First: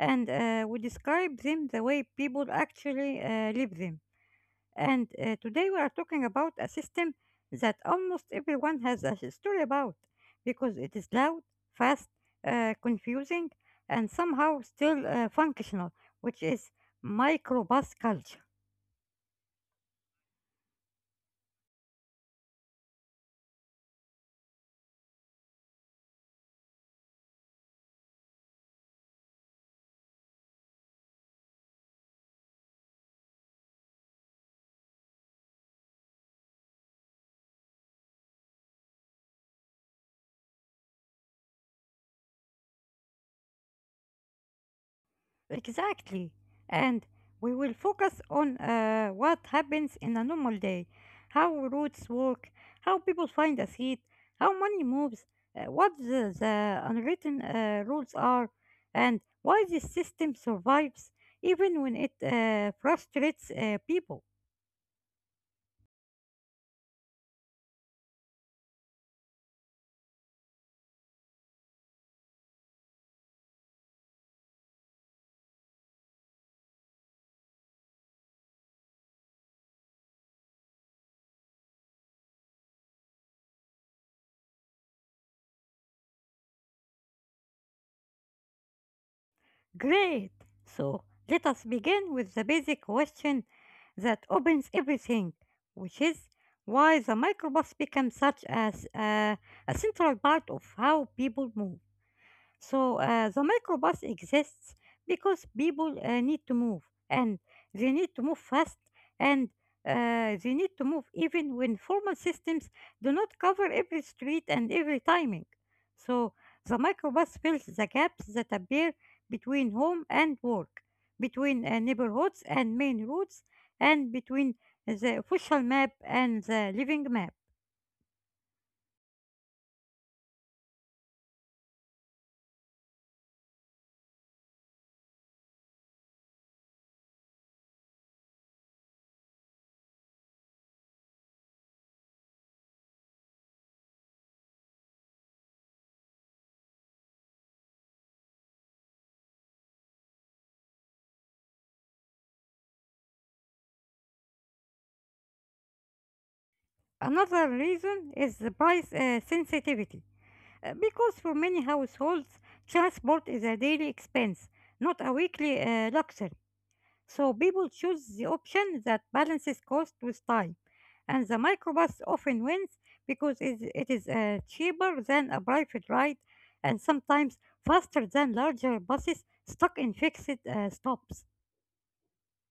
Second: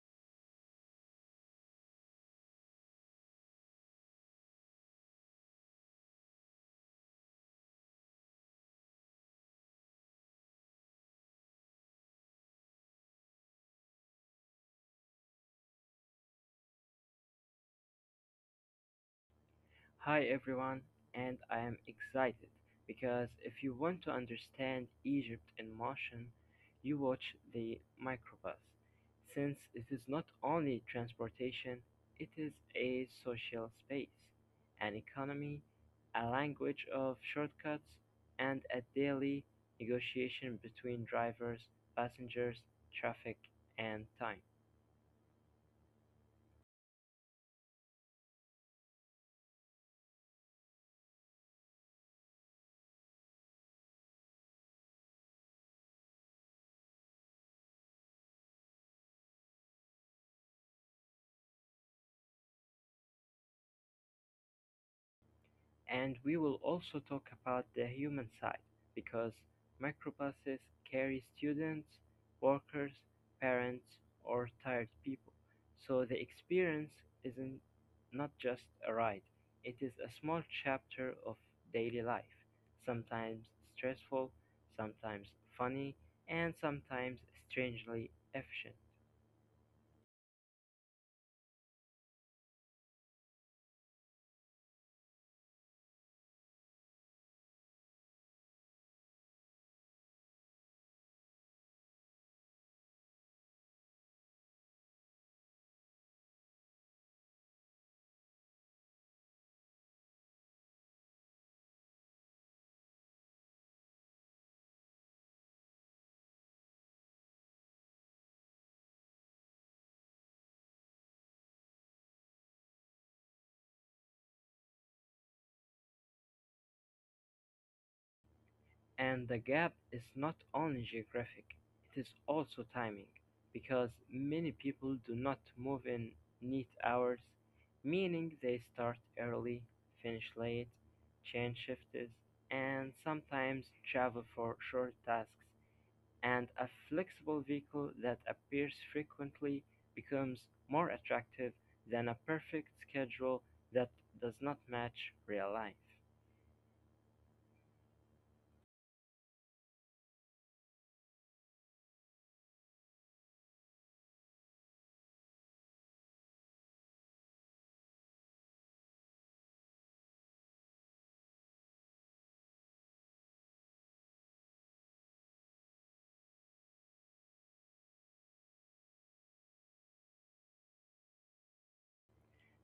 and we describe them the way people actually live them. And Today we are talking about a system that almost everyone has a story about because it is loud, fast, confusing, and somehow still functional, which is microbus culture. Hi everyone, and I am excited because if you want to understand Egypt in motion, you watch the microbus, since it is not only transportation, it is a social space, an economy, a language of shortcuts, and a daily negotiation between drivers, passengers, traffic, and time. Exactly. And we will focus on what happens in a normal day, how routes work, how people find a seat, how money moves, what the unwritten rules are, and why this system survives even when it frustrates people. And we will also talk about the human side because microbuses carry students, workers, parents, or tired people. So the experience isn't not just a ride, it is a small chapter of daily life, sometimes stressful, sometimes funny, and sometimes strangely efficient. Great! So let us begin with the basic question that opens everything, which is why the microbus became such as a central part of how people move. So the microbus exists because people need to move, and they need to move fast, and they need to move even when formal systems do not cover every street and every timing. So the microbus fills the gaps that appear between home and work, between neighborhoods and main roads, and between the official map and the living map. And the gap is not only geographic, it is also timing, because many people do not move in neat hours, meaning they start early, finish late, change shifts, and sometimes travel for short tasks. And a flexible vehicle that appears frequently becomes more attractive than a perfect schedule that does not match real life. Another reason is the price sensitivity. Because for many households, transport is a daily expense, not a weekly luxury. So people choose the option that balances cost with time. And the microbus often wins because it is cheaper than a private ride and sometimes faster than larger buses stuck in fixed stops.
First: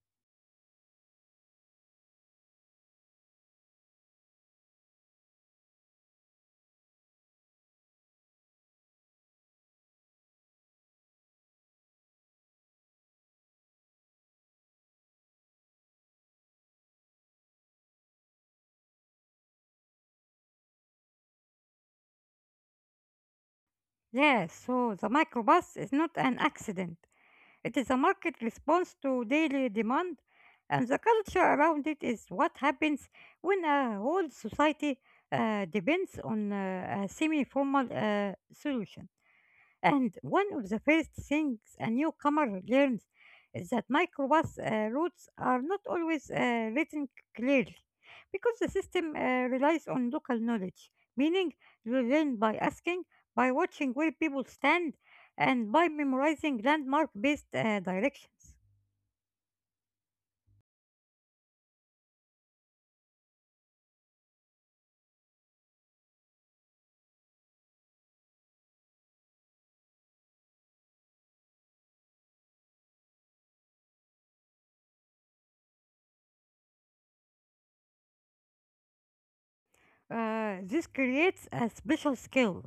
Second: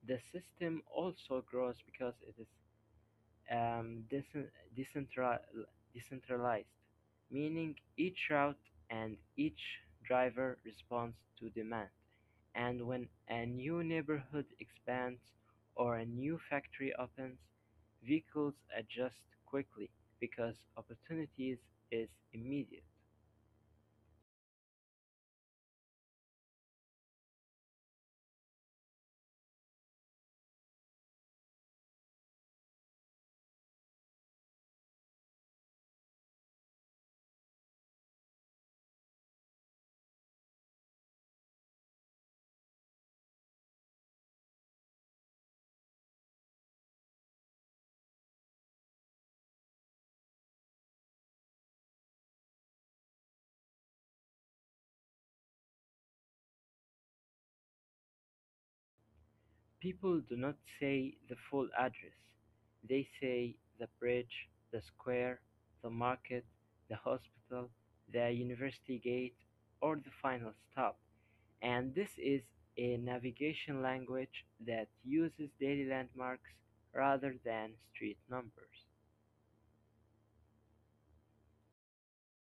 The system also grows because it is um, decen- decentral- decentralized, meaning each route and each driver responds to demand. And when a new neighborhood expands or a new factory opens, vehicles adjust quickly because opportunities is immediate. Yeah, so the microbus is not an accident. It is a market response to daily demand, and the culture around it is what happens when a whole society depends on a semi formal solution. And one of the first things a newcomer learns is that microbus routes are not always written clearly because the system relies on local knowledge, meaning you learn by asking, by watching where people stand, and by memorizing landmark based directions. People do not say the full address, they say the bridge, the square, the market, the hospital, the university gate, or the final stop, and this is a navigation language that uses daily landmarks rather than street numbers. This creates a special skill,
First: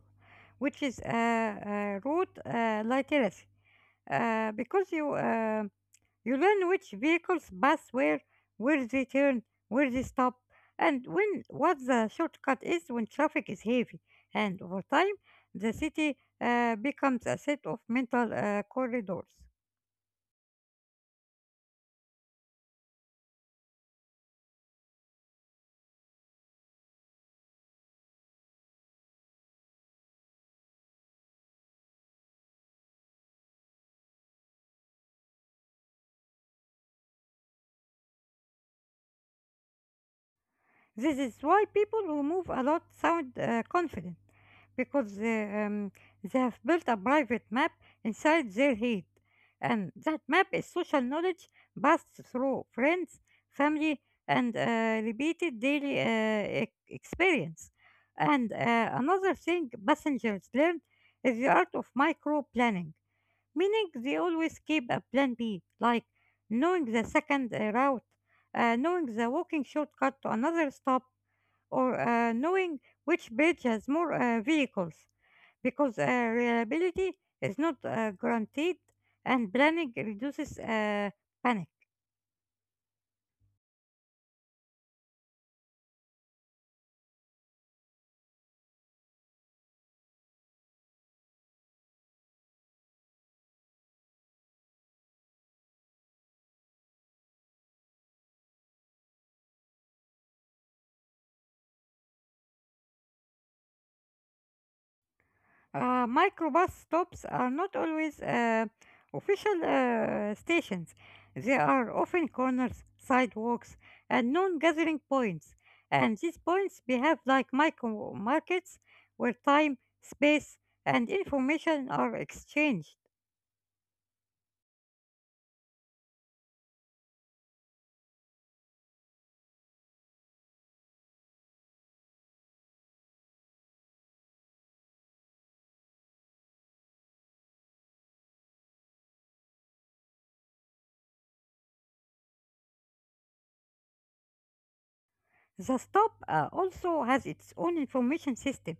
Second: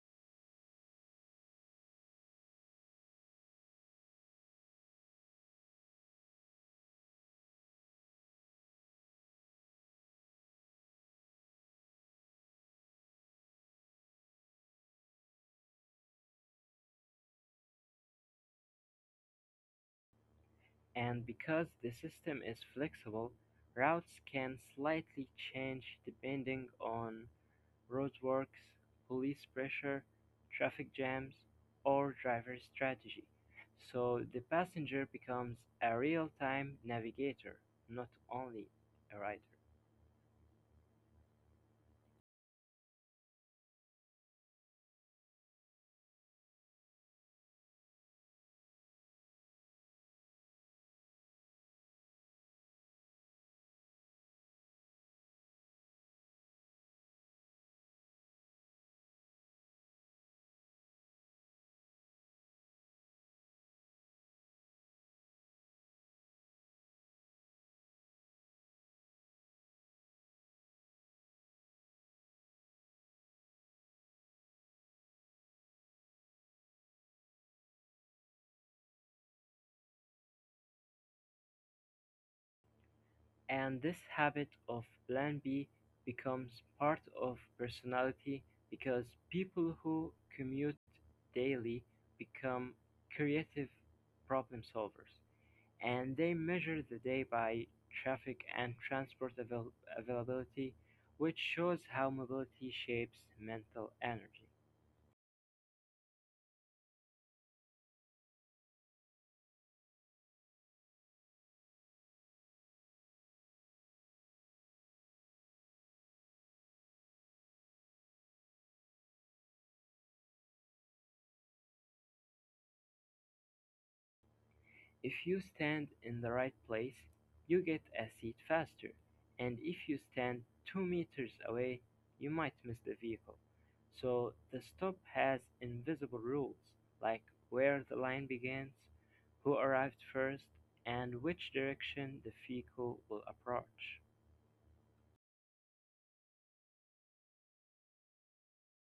which is a route literacy, because you learn which vehicles pass where they turn, where they stop, and when what the shortcut is when traffic is heavy. And over time, the city becomes a set of mental corridors. And because the system is flexible, routes can slightly change depending on roadworks, police pressure, traffic jams, or driver strategy, so the passenger becomes a real-time navigator, not only a rider. This is why people who move a lot sound confident because they they have built a private map inside their head. And that map is social knowledge passed through friends, family, and repeated daily experience. And another thing passengers learn is the art of micro planning, meaning they always keep a plan B, like knowing the second route, knowing the walking shortcut to another stop, or knowing which bridge has more vehicles, because reliability is not guaranteed, and planning reduces panic. And this habit of Plan B becomes part of personality because people who commute daily become creative problem solvers. And they measure the day by traffic and availability, which shows how mobility shapes mental energy. Microbus stops are not always official stations. They are often corners, sidewalks, and known gathering points. And these points behave like micro markets where time, space, and information are exchanged. If you stand in the right place, you get a seat faster, and if you stand 2 meters away, you might miss the vehicle. So the stop has invisible rules, like where the line begins, who arrived first, and which direction the vehicle will approach. The stop also has its own information system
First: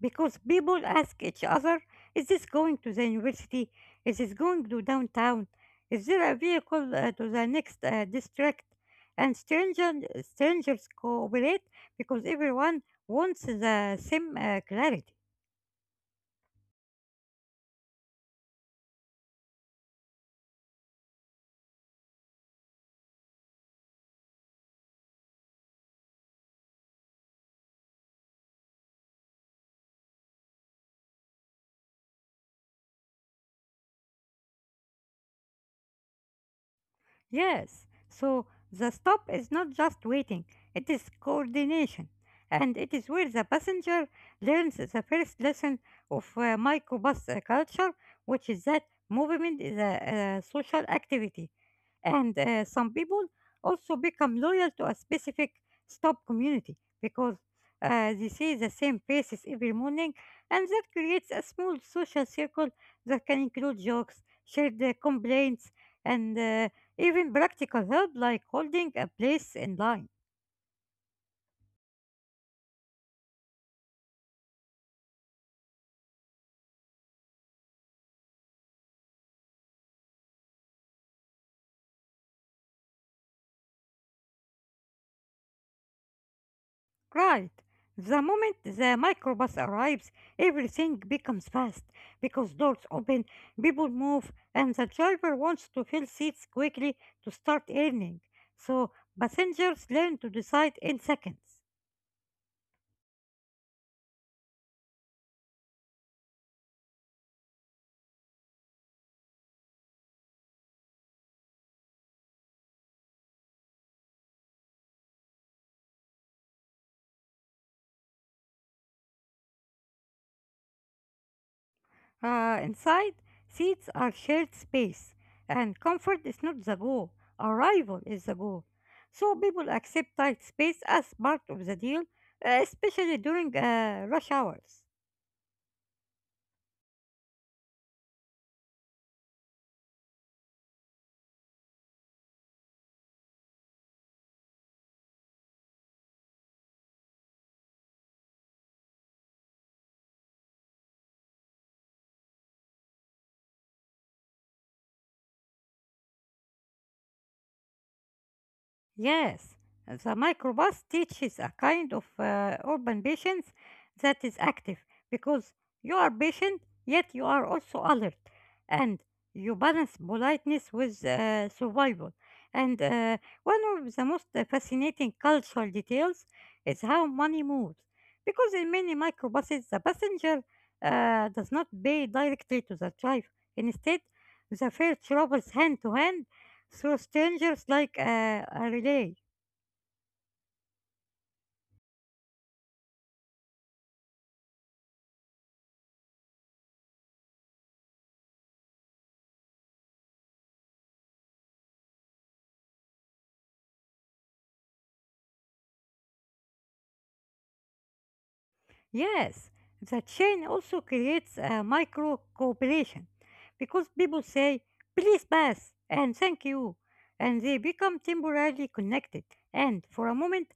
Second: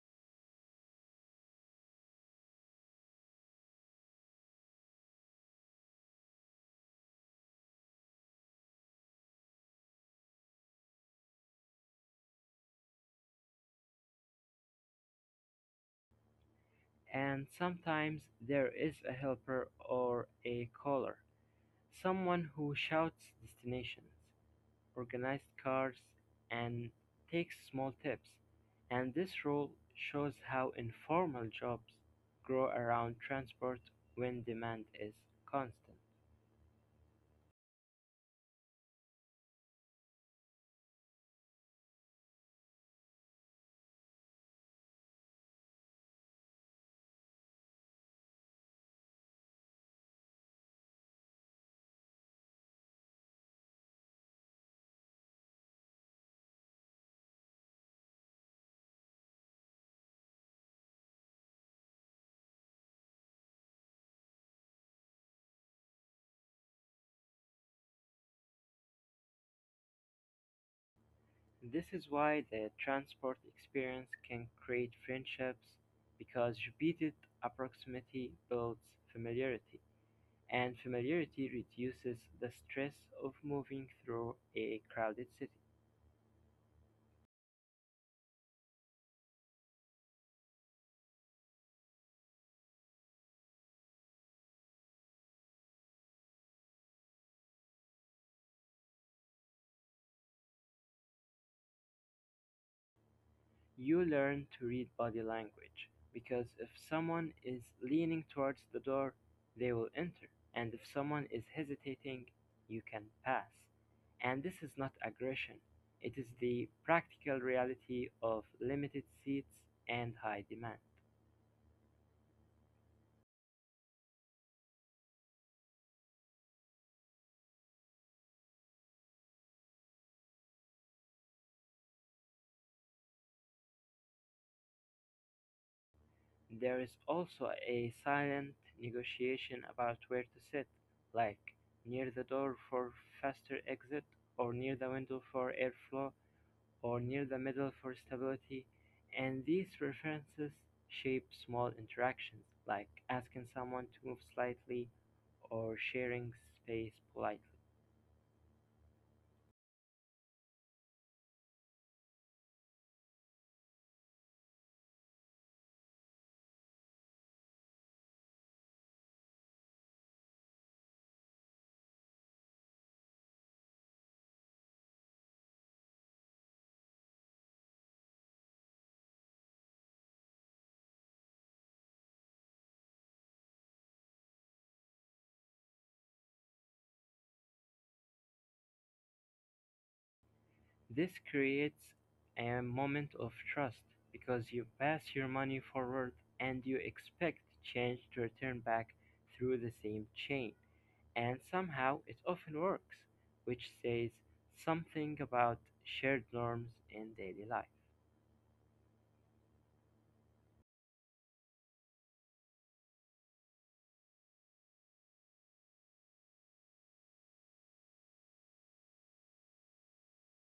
because people ask each other, is this going to the university? Is this going to downtown? Is there a vehicle to the next district? And strangers cooperate because everyone wants the same clarity. And sometimes there is a helper or a caller, someone who shouts destinations, organized cars, and takes small tips. And this role shows how informal jobs grow around transport when demand is constant. Yes, so the stop is not just waiting, it is coordination. And it is where the passenger learns the first lesson of microbus culture, which is that movement is a social activity. And some people also become loyal to a specific stop community because they see the same faces every morning, and that creates a small social circle that can include jokes, shared complaints, and even practical help like holding a place in line. This is why the transport experience can create friendships because repeated proximity builds familiarity, and familiarity reduces the stress of moving through a crowded city. Right. The moment the microbus arrives, everything becomes fast because doors open, people move, and the driver wants to fill seats quickly to start earning. So passengers learn to decide in seconds. You learn to read body language because if someone is leaning towards the door, they will enter, and if someone is hesitating, you can pass. And this is not aggression, it is the practical reality of limited seats and high demand. Inside, seats are shared space, and comfort is not the goal, arrival is the goal. So people accept tight space as part of the deal, especially during rush hours. There is also a silent negotiation about where to sit, like near the door for faster exit, or near the window for airflow, or near the middle for stability, and these references shape small interactions, like asking someone to move slightly or sharing space politely. Yes, the microbus teaches a kind of urban patience that is active because you are patient yet you are also alert, and you balance politeness with survival. And one of the most fascinating cultural details is how money moves because in many microbuses the passenger does not pay directly to the driver. Instead, the fare travels hand to hand through strangers like a relay. This creates a moment of trust because you pass your money forward and you expect change to return back through the same chain. And somehow it often works, which says something about shared norms in daily life. Yes, the chain also creates a micro cooperation because people say, please pass and thank you, and they become temporarily connected. And for a moment,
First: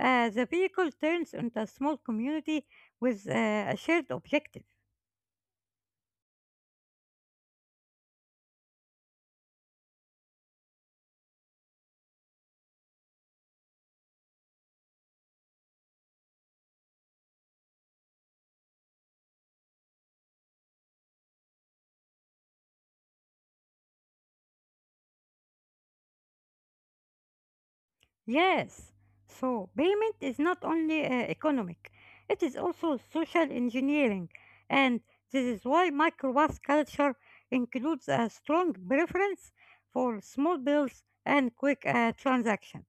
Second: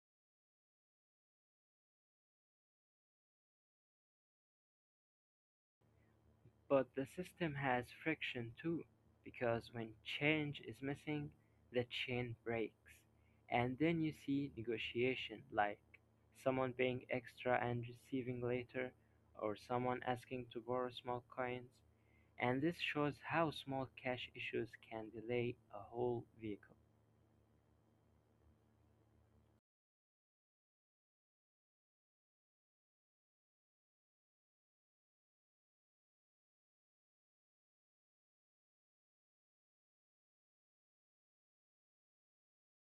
the vehicle turns into a small community with a shared objective. But the system has friction too, because when change is missing, the chain breaks. And then you see negotiation, like someone paying extra and receiving later, or someone asking to borrow small coins. And this shows how small cash issues can delay a whole vehicle. Yes. So payment is not only economic, it is also social engineering. And this is why microwatt culture includes a strong preference for small bills and quick transactions.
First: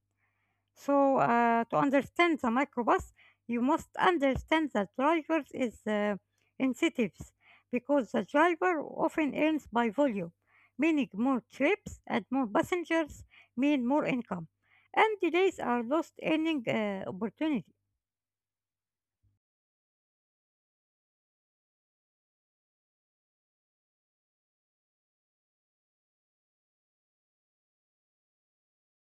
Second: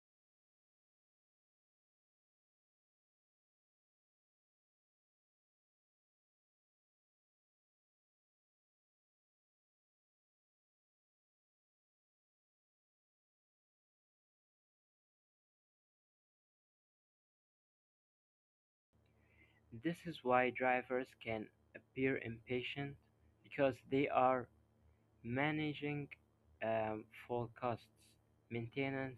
So, to understand the microbus, you must understand the driver's incentives, because the driver often earns by volume, meaning more trips and more passengers mean more income, and delays are lost earning opportunities. This is why drivers can appear impatient, because they are managing full costs, maintenance,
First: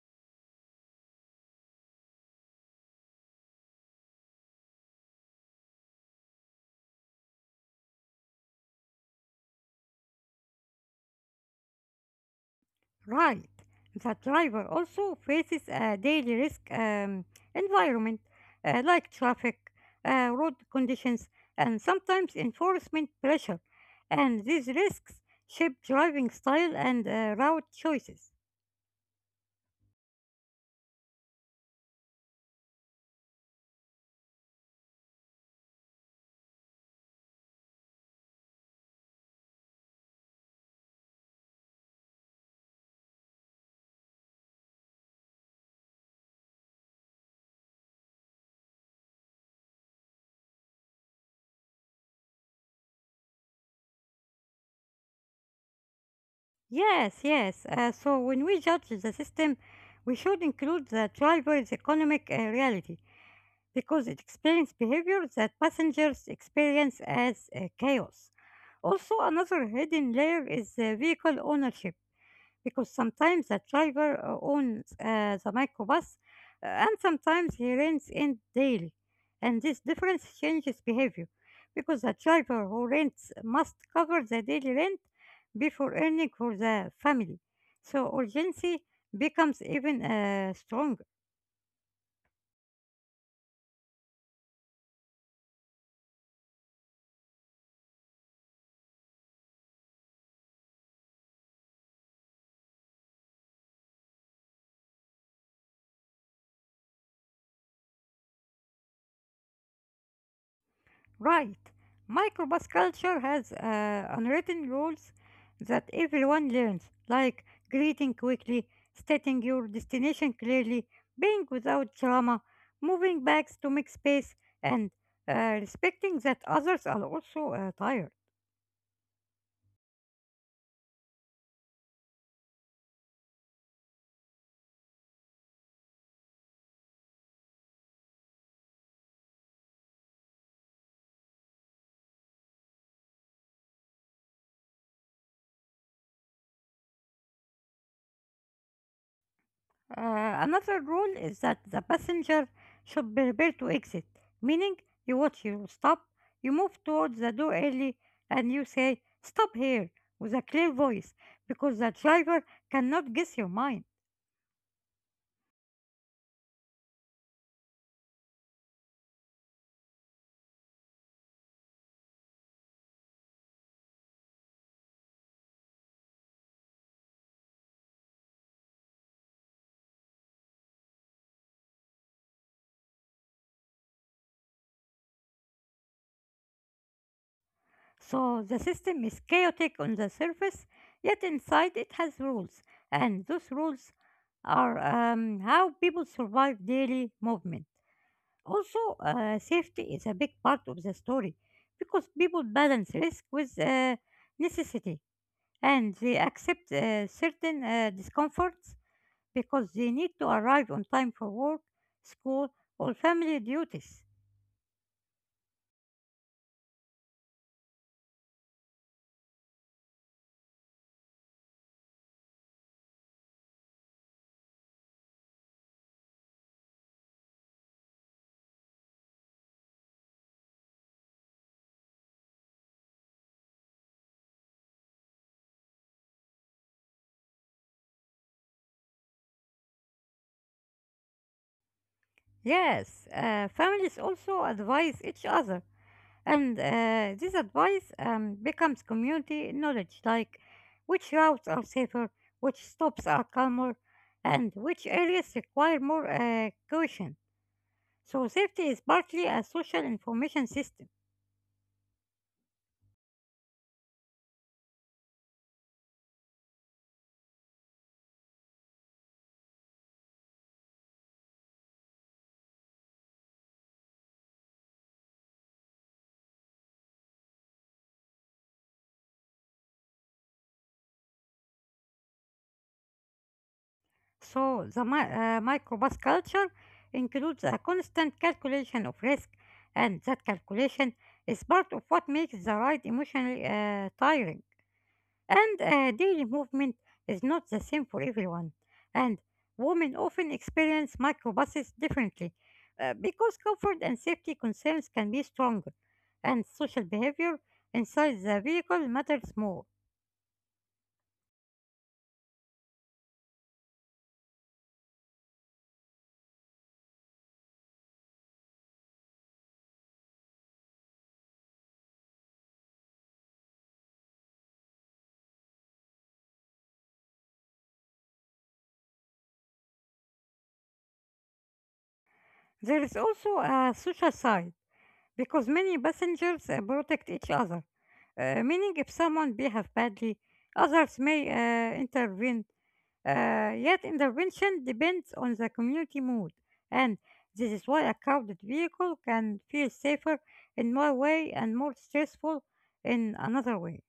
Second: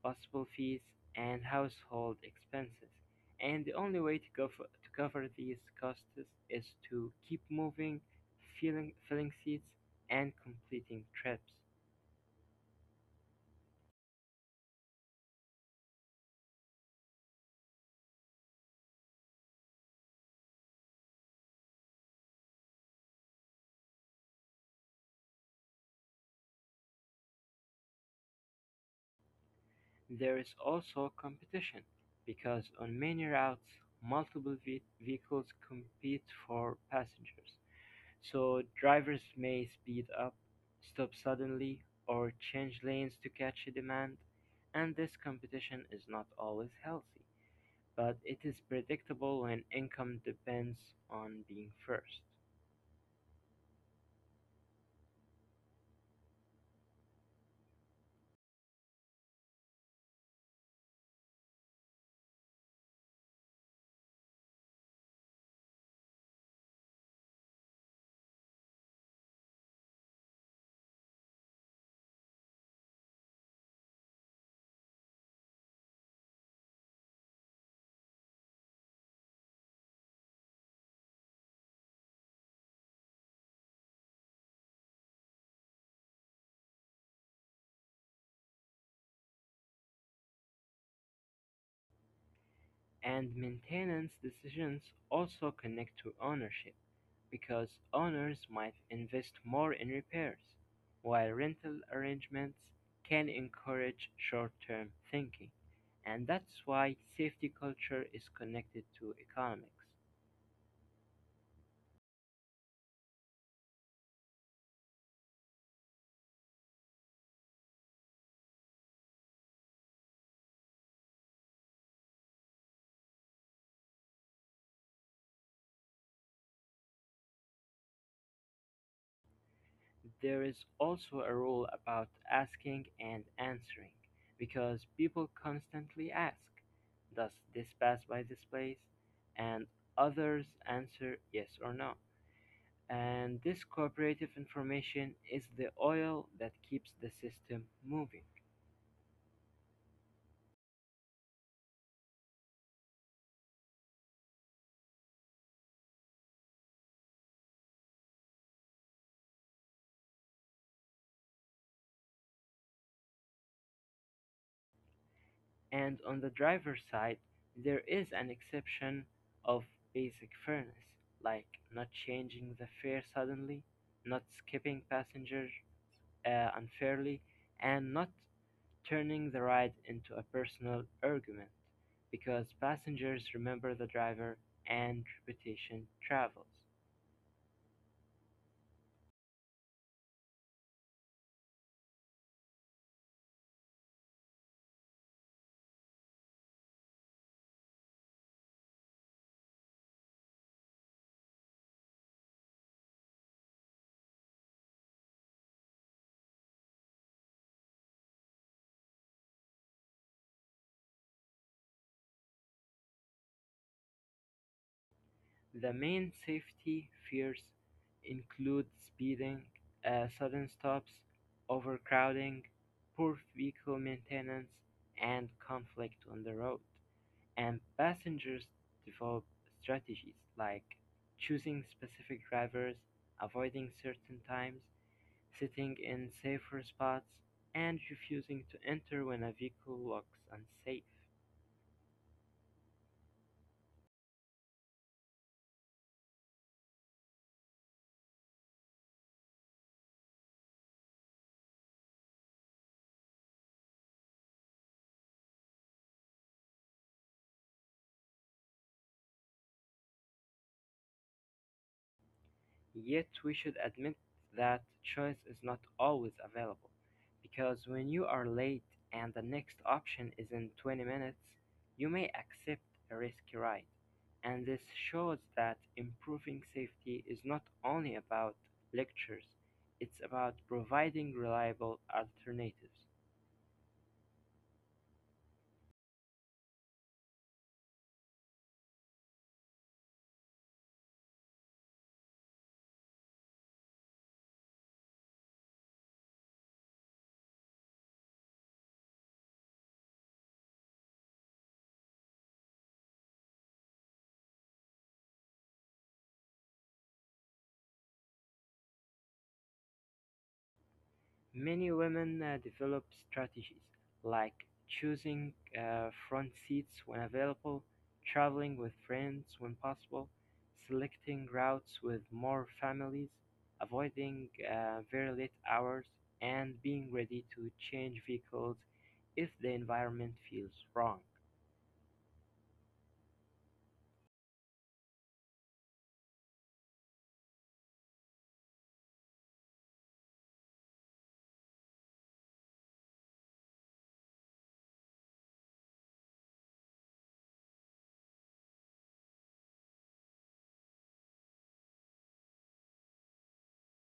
possible fees, and household expenses, and the only way to cover these costs is to keep moving, filling seats, and completing trips. Right. The driver also faces a daily risk environment like traffic, road conditions, and sometimes enforcement pressure. And these risks shape driving style and route choices. There is also competition because on many routes, vehicles compete for passengers, so drivers may speed up, stop suddenly, or change lanes to catch a demand, and this competition is not always healthy. But it is predictable when income depends on being first. Yes, yes. So when we judge the system, we should include the driver's economic reality, because it explains behavior that passengers experience as chaos. Also, another hidden layer is vehicle ownership, because sometimes the driver owns the microbus, and sometimes he rents it daily. And this difference changes behavior, because the driver who rents must cover the daily rent before earning for the family. So, urgency becomes even stronger. And maintenance decisions also connect to ownership, because owners might invest more in repairs, while rental arrangements can encourage short term thinking. And that's why safety culture is connected to economics. Right. Microbus culture has unwritten rules that everyone learns, like greeting quickly, stating your destination clearly, being without drama, moving bags to make space, and respecting that others are also tired. There is also a rule about asking and answering, because people constantly ask, does this pass by this place? And others answer yes or no. And this cooperative information is the oil that keeps the system moving. Another rule is that the passenger should prepare to exit, meaning you watch your stop, you move towards the door early, and you say, stop here, with a clear voice, because the driver cannot guess your mind. And on the driver's side, there is an exception of basic fairness, like not changing the fare suddenly, not skipping passengers unfairly, and not turning the ride into a personal argument because passengers remember the driver and reputation travels. So the system is chaotic on the surface, yet inside it has rules, and those rules are how people survive daily movement. Also, safety is a big part of the story because people balance risk with necessity, and they accept certain discomforts because they need to arrive on time for work, school, or family duties. The main safety fears include speeding, sudden stops, overcrowding, poor vehicle maintenance, and conflict on the road. And passengers develop strategies like choosing specific drivers, avoiding certain times, sitting in safer spots, and refusing to enter when a vehicle looks unsafe. Yes, families also advise each other, and this advice becomes community knowledge like which routes are safer, which stops are calmer, and which areas require more caution. So, safety is partly a social information system. Yet we should admit that choice is not always available, because when you are late and the next option is in 20 minutes, you may accept a risky ride. And this shows that improving safety is not only about lectures, it's about providing reliable alternatives. So, the microbus culture includes a constant calculation of risk, and that calculation is part of what makes the ride emotionally tiring. And daily movement is not the same for everyone. And women often experience microbuses differently because comfort and safety concerns can be stronger, and social behavior inside the vehicle matters more. Many women develop strategies like choosing front seats when available, traveling with friends when possible, selecting routes with more families, avoiding very late hours, and being ready to change vehicles if the environment feels wrong. There is also a social side because many passengers protect each other, meaning if someone behaves badly, others may intervene. Yet intervention depends on the community mood, and this is why a crowded vehicle can feel safer in one way and more stressful in another way.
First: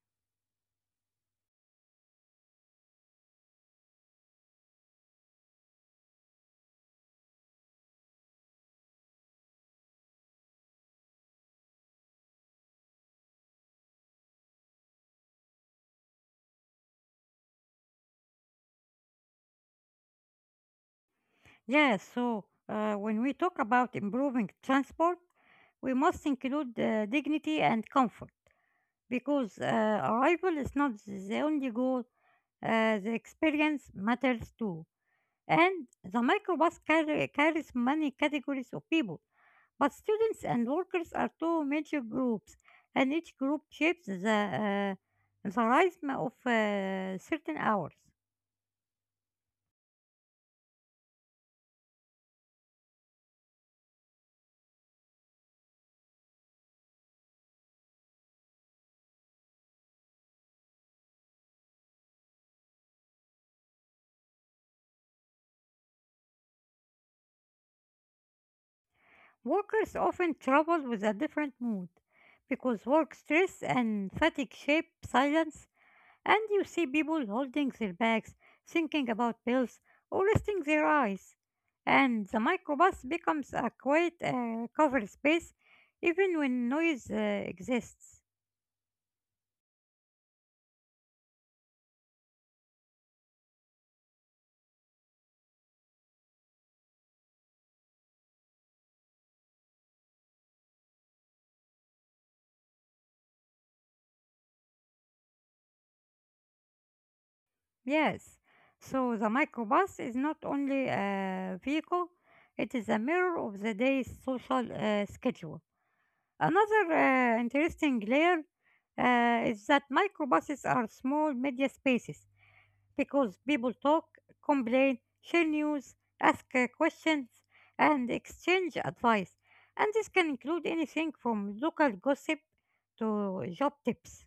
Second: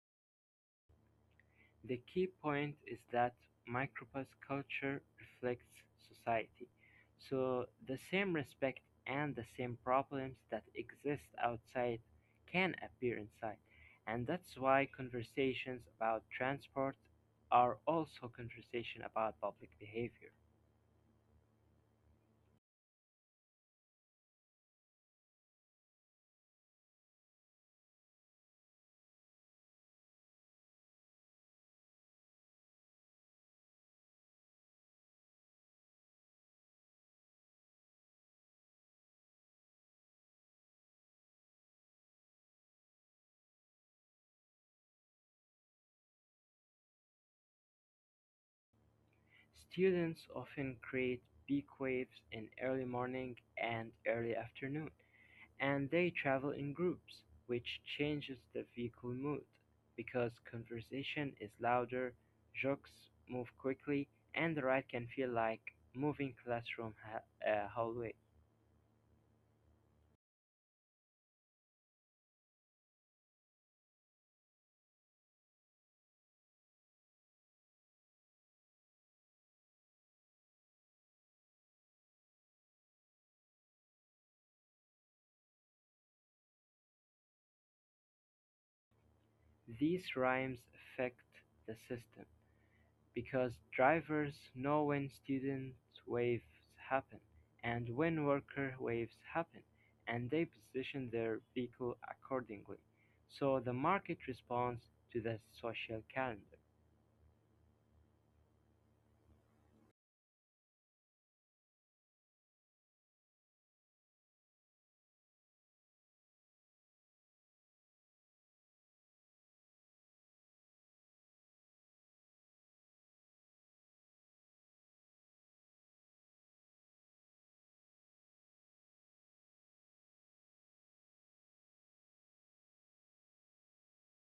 The key point is that Micropa's culture reflects society, so the same respect and the same problems that exist outside can appear inside. And that's why conversations about transport are also conversations about public behavior. Yes, so when we talk about improving transport, we must include dignity and comfort because arrival is not the only goal, the experience matters too. And the carries many categories of people. But students and workers are two major groups, and each group shapes the rhythm of certain hours. Students often create peak waves in early morning and early afternoon. And they travel in groups, which changes the vehicle mood, because conversation is louder, jokes move quickly, and the ride can feel like moving hallway. Workers often travel with a different mood because work stress and fatigue shape silence. And you see people holding their bags, thinking about bills, or resting their eyes. And the microbus becomes a quiet covered space even when noise exists. These rhymes affect the system because drivers know when student waves happen and when worker waves happen, and they position their vehicle accordingly. So the market responds to the social calendar. Yes, so the microbus is not only a vehicle, it is a mirror of the day's social schedule. Another interesting layer is that microbuses are small media spaces because people talk, complain, share news, ask questions, and exchange advice. And this can include anything from local gossip to job tips.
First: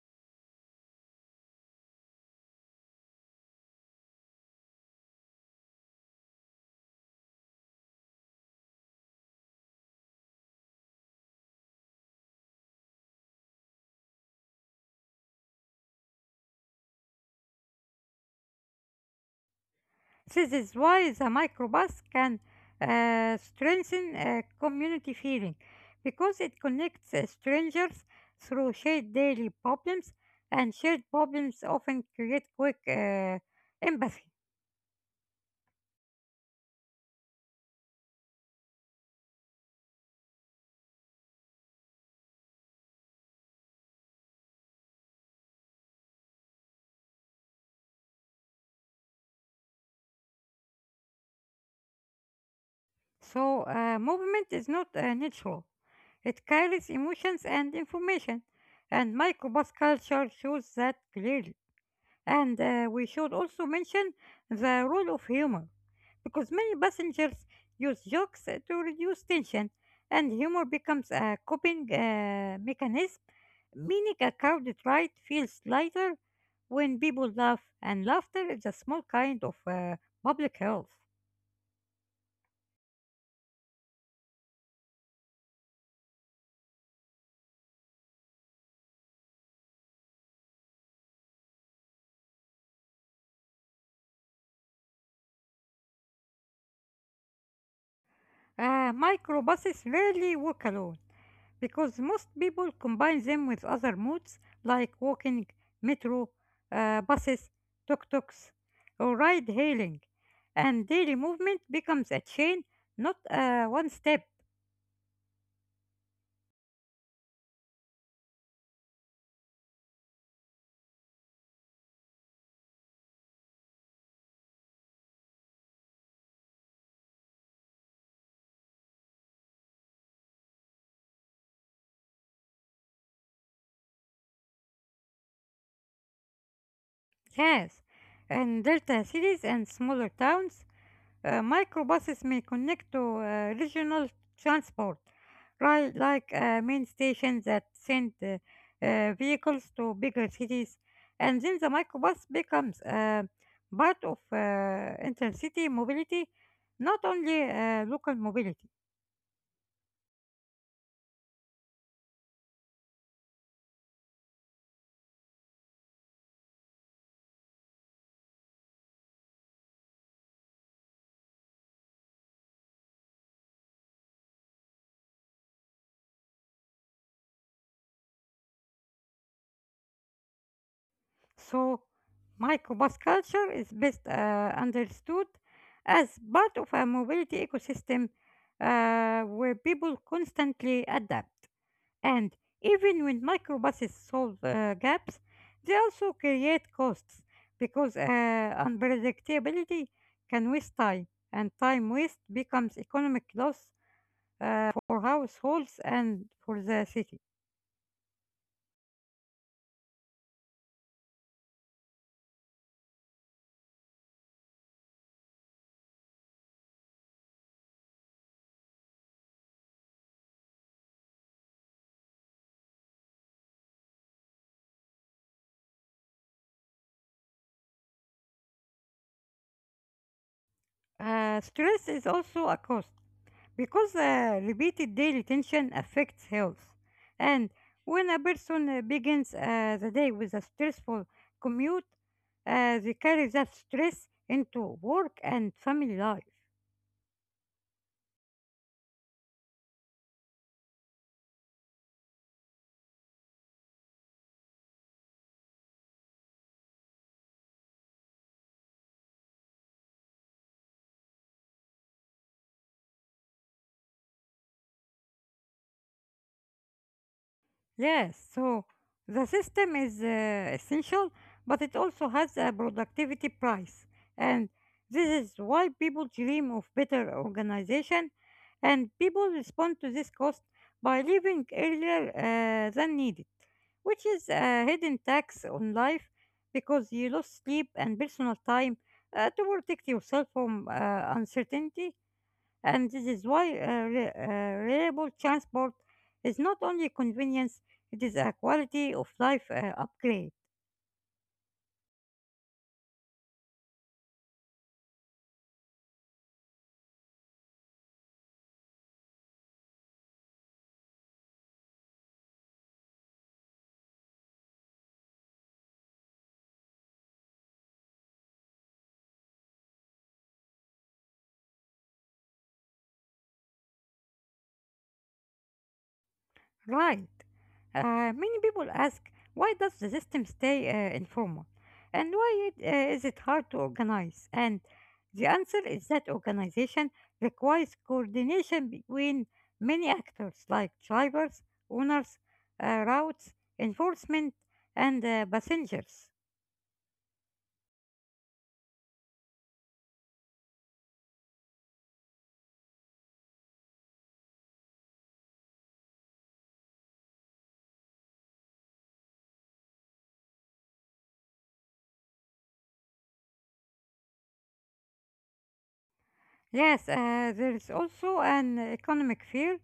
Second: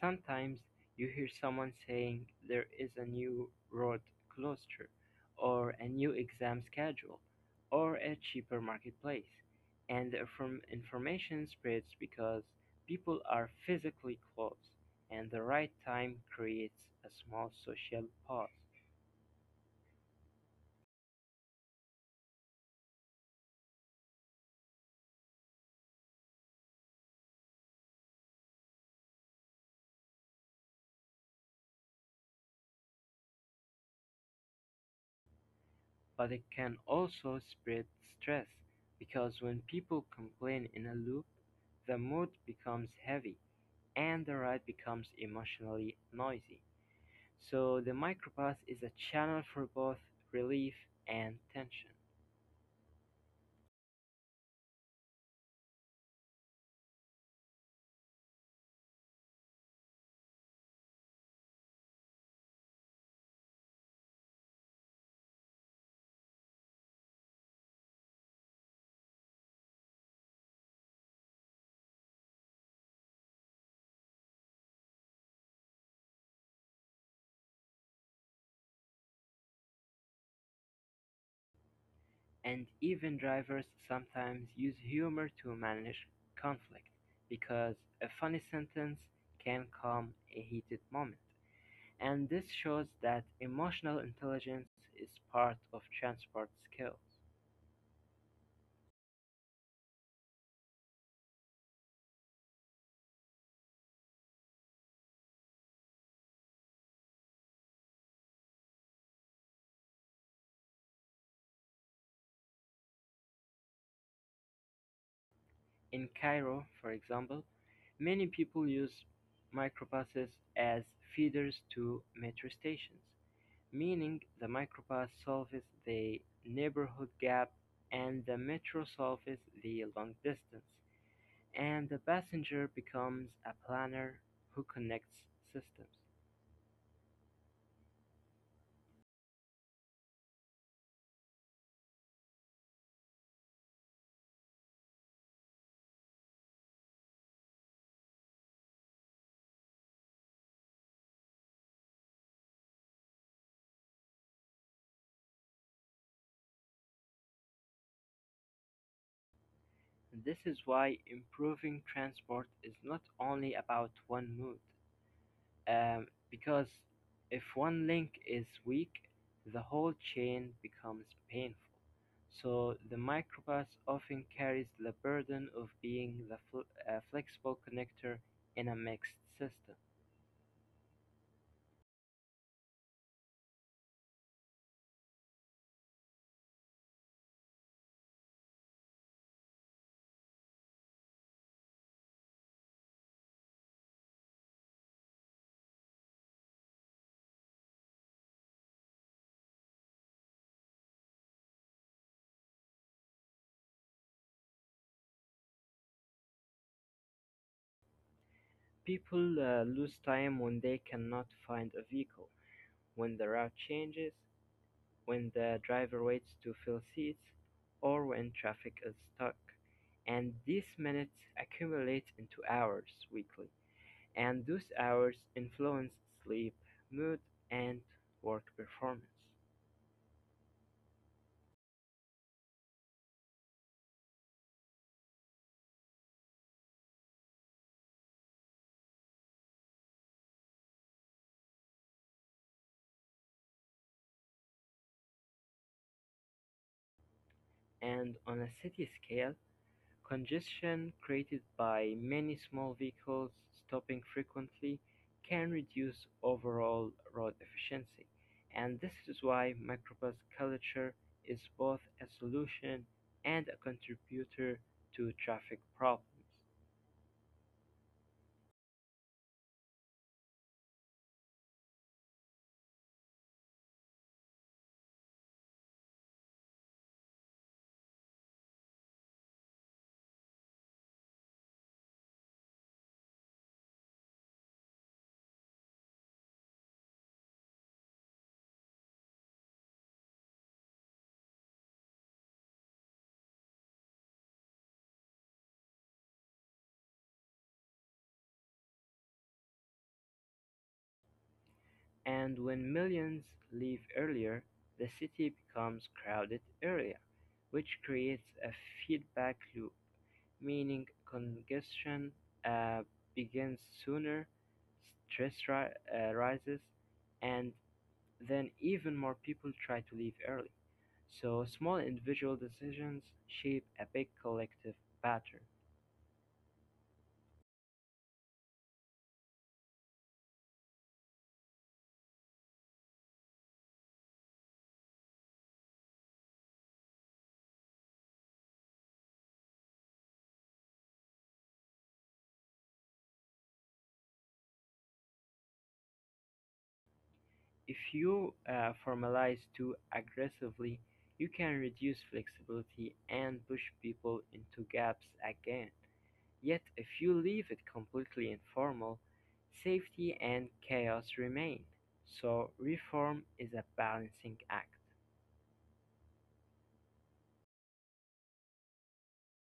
Sometimes you hear someone saying there is a new road closure, or a new exam schedule, or a cheaper marketplace, and from information spreads because people are physically close, and the right time creates a small social pause. This is why the microbus can strengthen community feeling because it connects strangers through shared daily problems, and shared problems often create quick empathy. But it can also spread stress because when people complain in a loop, the mood becomes heavy and the ride becomes emotionally noisy. So the microbus is a channel for both relief and tension, So, movement is not natural. It carries emotions and information, and microbus culture shows that clearly. And We should also mention the role of humor, because many passengers use jokes to reduce tension, and humor becomes a coping mechanism, meaning a crowded ride feels lighter when people laugh, and laughter is a small kind of public health. and even drivers sometimes use humor to manage conflict because a funny sentence can calm a heated moment. And this shows that emotional intelligence is part of transport skills. Microbuses rarely work alone because most people combine them with other modes like walking, metro, buses, tuk-tuks, or ride hailing, and daily movement becomes a chain, not a one-step. In Cairo, for example, many people use microbuses as feeders to metro stations, meaning the microbus solves the neighborhood gap and the metro solves the long distance, and the passenger becomes a planner who connects systems. Yes. And delta cities and smaller towns. Microbuses may connect to regional transport, right, like main stations that send vehicles to bigger cities, and then the microbus becomes part of intercity mobility, not only local mobility. This is why improving transport is not only about one mode, because if one link is weak, the whole chain becomes painful. So the microbus often carries the burden of being the flexible connector in a mixed system. So, microbus culture is best understood as part of a mobility ecosystem where people constantly adapt. And even when microbuses solve gaps, they also create costs because unpredictability can waste time, and time waste becomes economic loss for households and for the city. People lose time when they cannot find a vehicle, when the route changes, when the driver waits to fill seats, or when traffic is stuck. And these minutes accumulate into hours weekly, and those hours influence sleep, mood, and work performance. Stress is also a cost because repeated daily tension affects health. And when a person begins the day with a stressful commute, they carry that stress into work and family life. And on a city scale, congestion created by many small vehicles stopping frequently can reduce overall road efficiency. And this is why microbus culture is both a solution and a contributor to traffic problems. Yes, so the system is essential, but it also has a productivity price. And this is why people dream of better organization, and people respond to this cost by leaving earlier than needed, which is a hidden tax on life because you lose sleep and personal time to protect yourself from uncertainty, and this is why reliable transport is not only convenience, it is a quality of life upgrade. And when millions leave earlier, the city becomes crowded area, which creates a feedback loop, meaning congestion uh, begins sooner, stress ri- rises, and then even more people try to leave early. So small individual decisions shape a big collective pattern. Right. Many people ask, why does the system stay informal, and why is it hard to organize? And the answer is that organization requires coordination between many actors like drivers, owners, routes, enforcement, and passengers. If you formalize too aggressively, you can reduce flexibility and push people into gaps again. Yet, if you leave it completely informal, safety and chaos remain. So, reform is a balancing act. Yes, there is also an economic fear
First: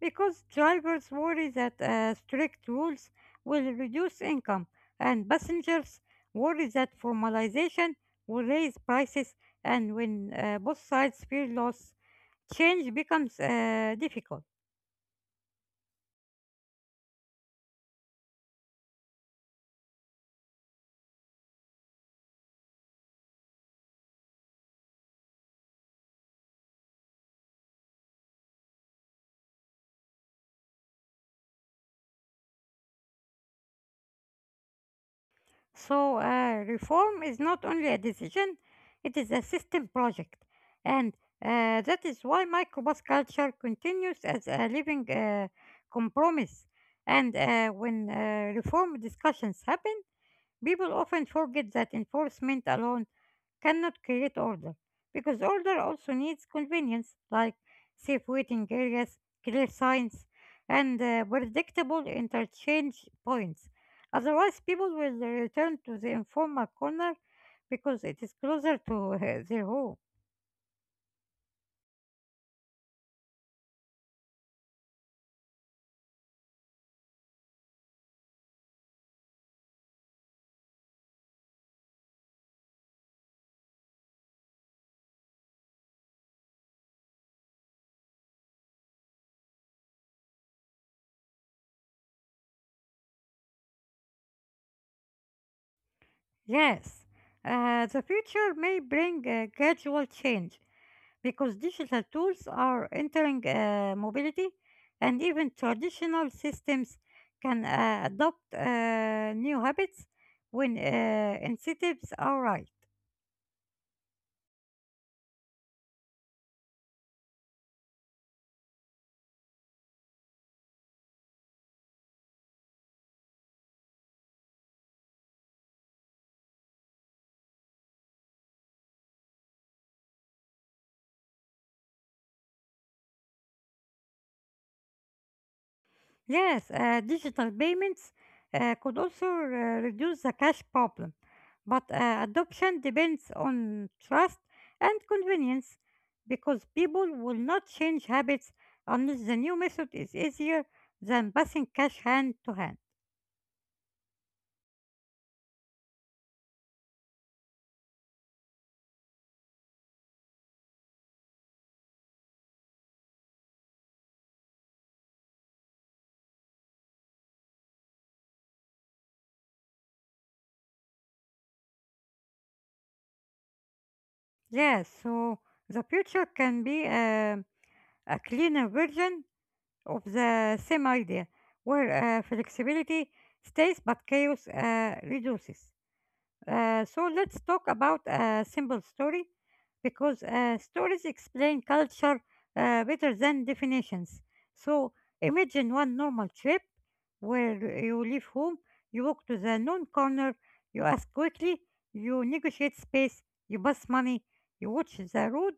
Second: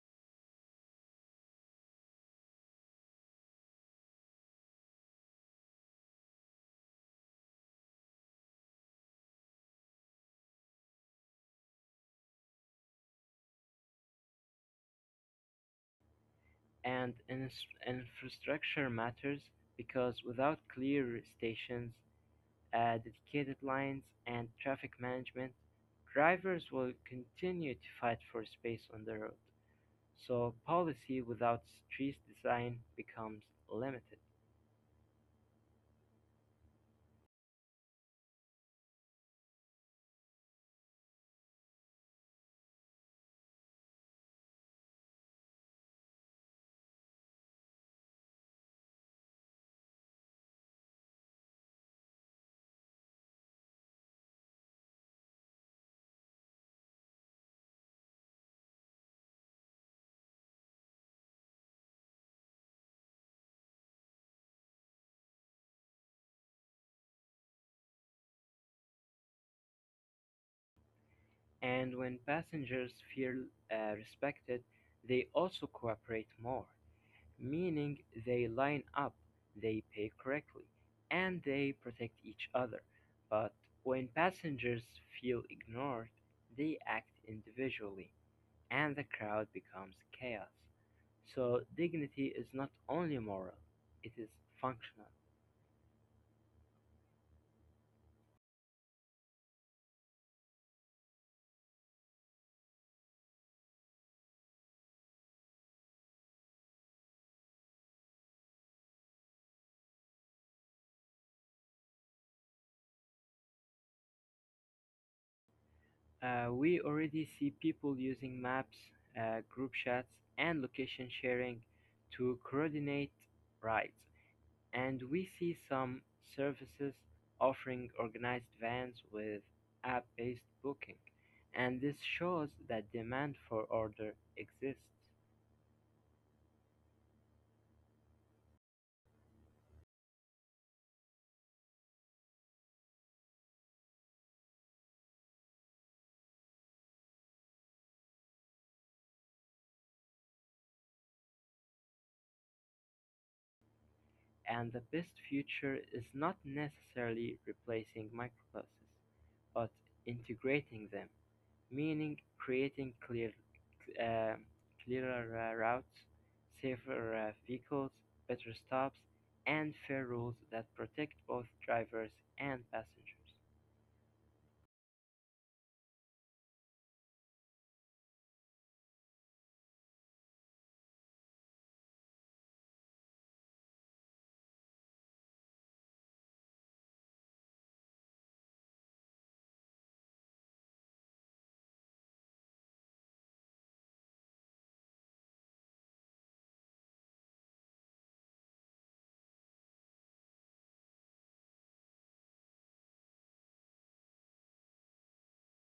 because drivers worry that strict rules will reduce income, and passengers worry that formalization will raise prices, and when both sides fear loss, change becomes difficult. And infrastructure matters because without clear stations, dedicated lines, and traffic management, drivers will continue to fight for space on the road. So policy without street design becomes limited. So, reform is not only a decision, it is a system project. And that is why microbus culture continues as a living compromise. And when reform discussions happen, people often forget that enforcement alone cannot create order because order also needs convenience like safe waiting areas, clear signs, and predictable interchange points. Otherwise, people will return to the informal corner because it is closer to their home. And when passengers feel respected, they also cooperate more, meaning they line up, they pay correctly, and they protect each other. But when passengers feel ignored, they act individually, and the crowd becomes chaos. So dignity is not only moral, it is functional. Yes, the future may bring a gradual change, because digital tools are entering mobility, and even traditional systems can adopt new habits when incentives are right. We already see people using maps, group chats, and location sharing to coordinate rides. And we see some services offering organized vans with app based booking. And this shows that demand for order exists. Yes, digital payments could also reduce the cash problem, but adoption depends on trust and convenience because people will not change habits unless the new method is easier than passing cash hand to hand. And the best future is not necessarily replacing microclasses, but integrating them, meaning creating uh, clearer routes, safer vehicles, better stops, and fair rules that protect both drivers and passengers. Yes, so the future can be a cleaner version of the same idea, where flexibility stays but chaos reduces. So, let's talk about a simple story because stories explain culture better than definitions. So imagine one normal trip where you leave home, you walk to the known corner, you ask quickly, you negotiate space, you pass money, you watch the road,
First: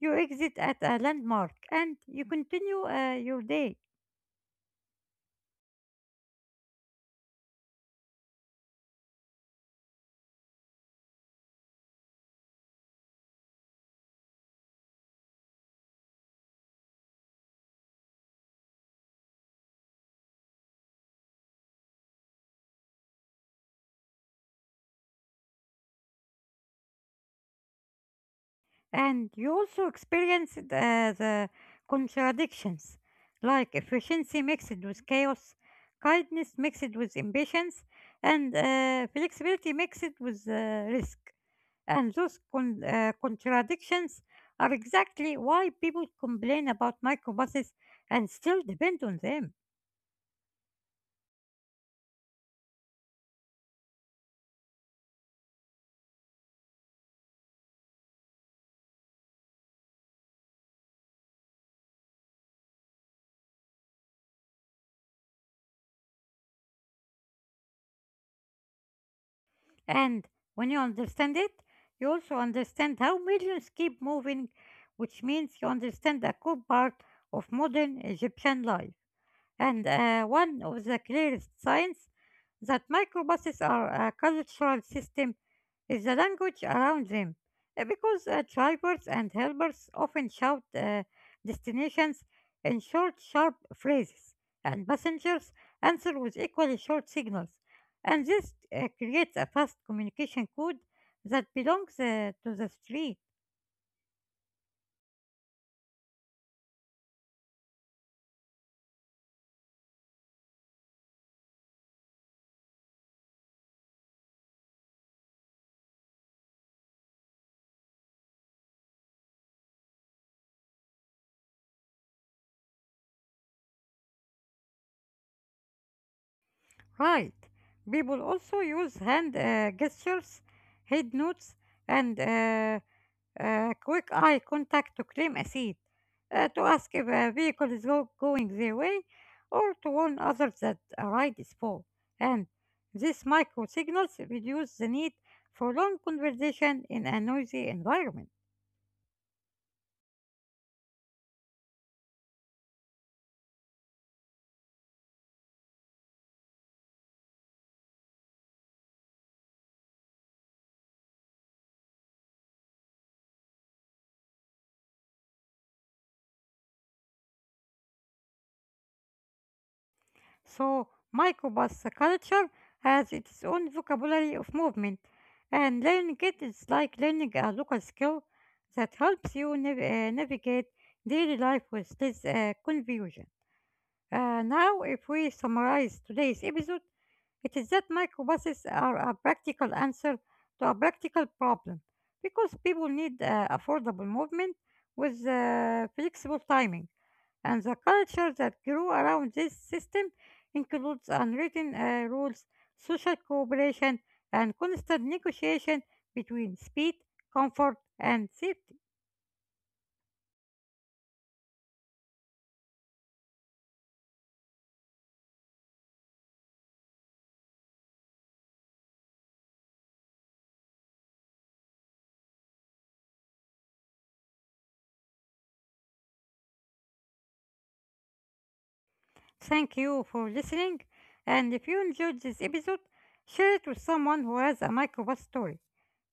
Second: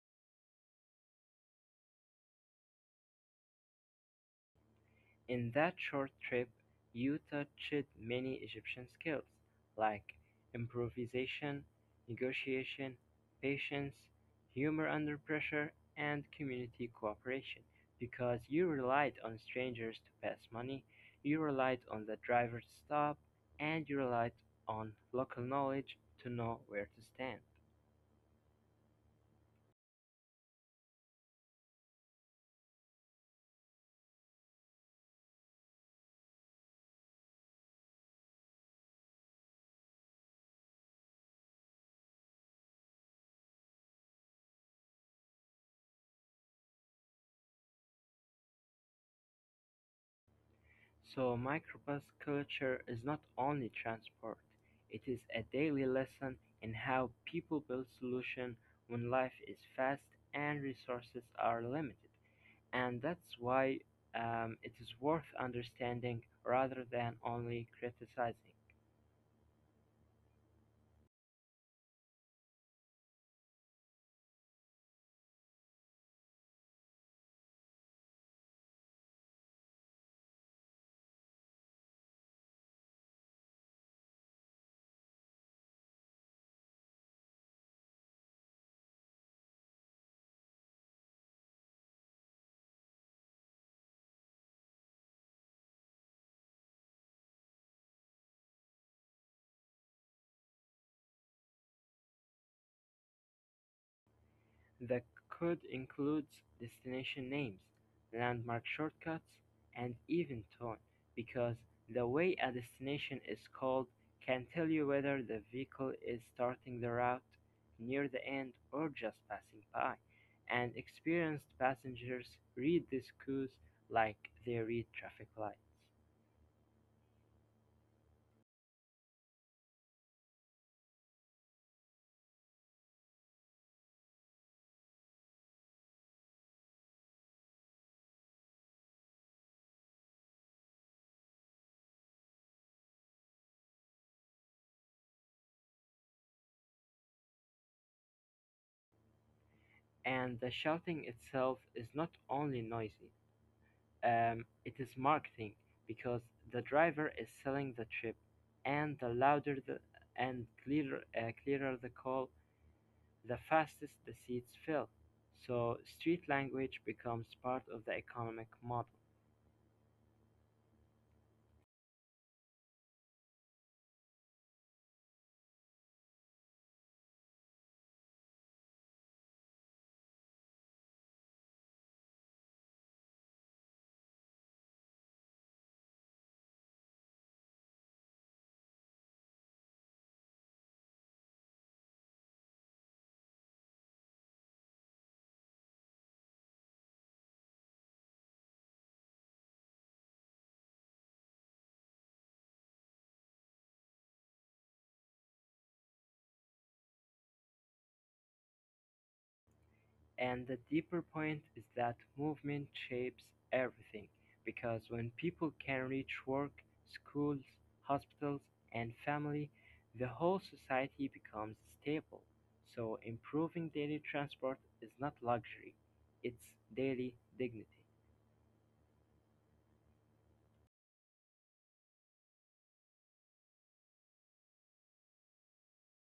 you exit at a landmark, and you continue your day. In that short trip you touched many Egyptian skills like improvisation, negotiation, patience, humor under pressure, and community cooperation, because you relied on strangers to pass money, you relied on the driver to stop, and you relied on local knowledge to know where to stand. And you also experienced the contradictions, like efficiency mixed with chaos, kindness mixed with impatience, and flexibility mixed with risk. And those contradictions are exactly why people complain about microbuses and still depend on them. So microbus culture is not only transport, it is a daily lesson in how people build solutions when life is fast and resources are limited. And that's why it is worth understanding rather than only criticizing. And when you understand it, you also understand how millions keep moving, which means you understand a core part of modern Egyptian life. And one of the clearest signs that microbuses are a cultural system is the language around them. Because drivers and helpers often shout destinations in short, sharp phrases, and passengers answer with equally short signals. And this creates a fast communication code that belongs to the street. The code includes destination names, landmark shortcuts, and even tone, because the way a destination is called can tell you whether the vehicle is starting the route, near the end, or just passing by. And experienced passengers read these cues like they read traffic lights. Right. People also use hand gestures, head nods, and quick eye contact to claim a seat, to ask if a vehicle is going their way, or to warn others that a ride is full. And these micro signals reduce the need for long conversation in a noisy environment. And the shouting itself is not only noisy, it is marketing because the driver is selling the trip, and the louder the and clearer clearer the call, the fastest the seats fill. So street language becomes part of the economic model. So, microbus culture has its own vocabulary of movement, and learning it is like learning a local skill that helps you navigate daily life with less confusion. Now, if we summarize today's episode, it is that microbuses are a practical answer to a practical problem because people need affordable movement with flexible timing. And the culture that grew around this system includes unwritten rules, social cooperation, and constant negotiation between speed, comfort, and safety. And the deeper point is that movement shapes everything, because when people can reach work, schools, hospitals, and family, the whole society becomes stable. So improving daily transport is not luxury, it's daily dignity. Thank you for listening, and if you enjoyed this episode, share it with someone who has a microbus story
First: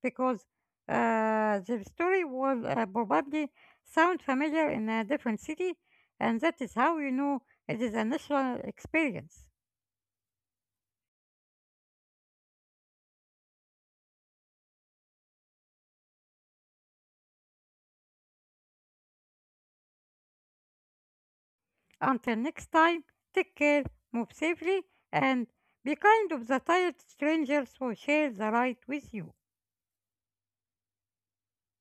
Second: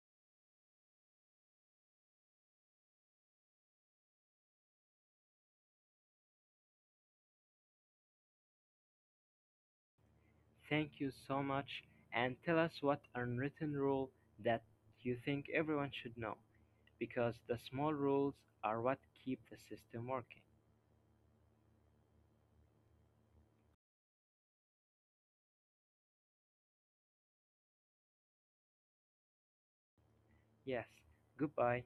because their story will probably sound familiar in a different city, and that is how you know it is a national experience. Thank you so much, and tell us what unwritten rule that you think everyone should know, because the small rules are what keep the system working. Until next time, take care, move safely, and be kind of the tired strangers who share the ride with you. Yes, goodbye.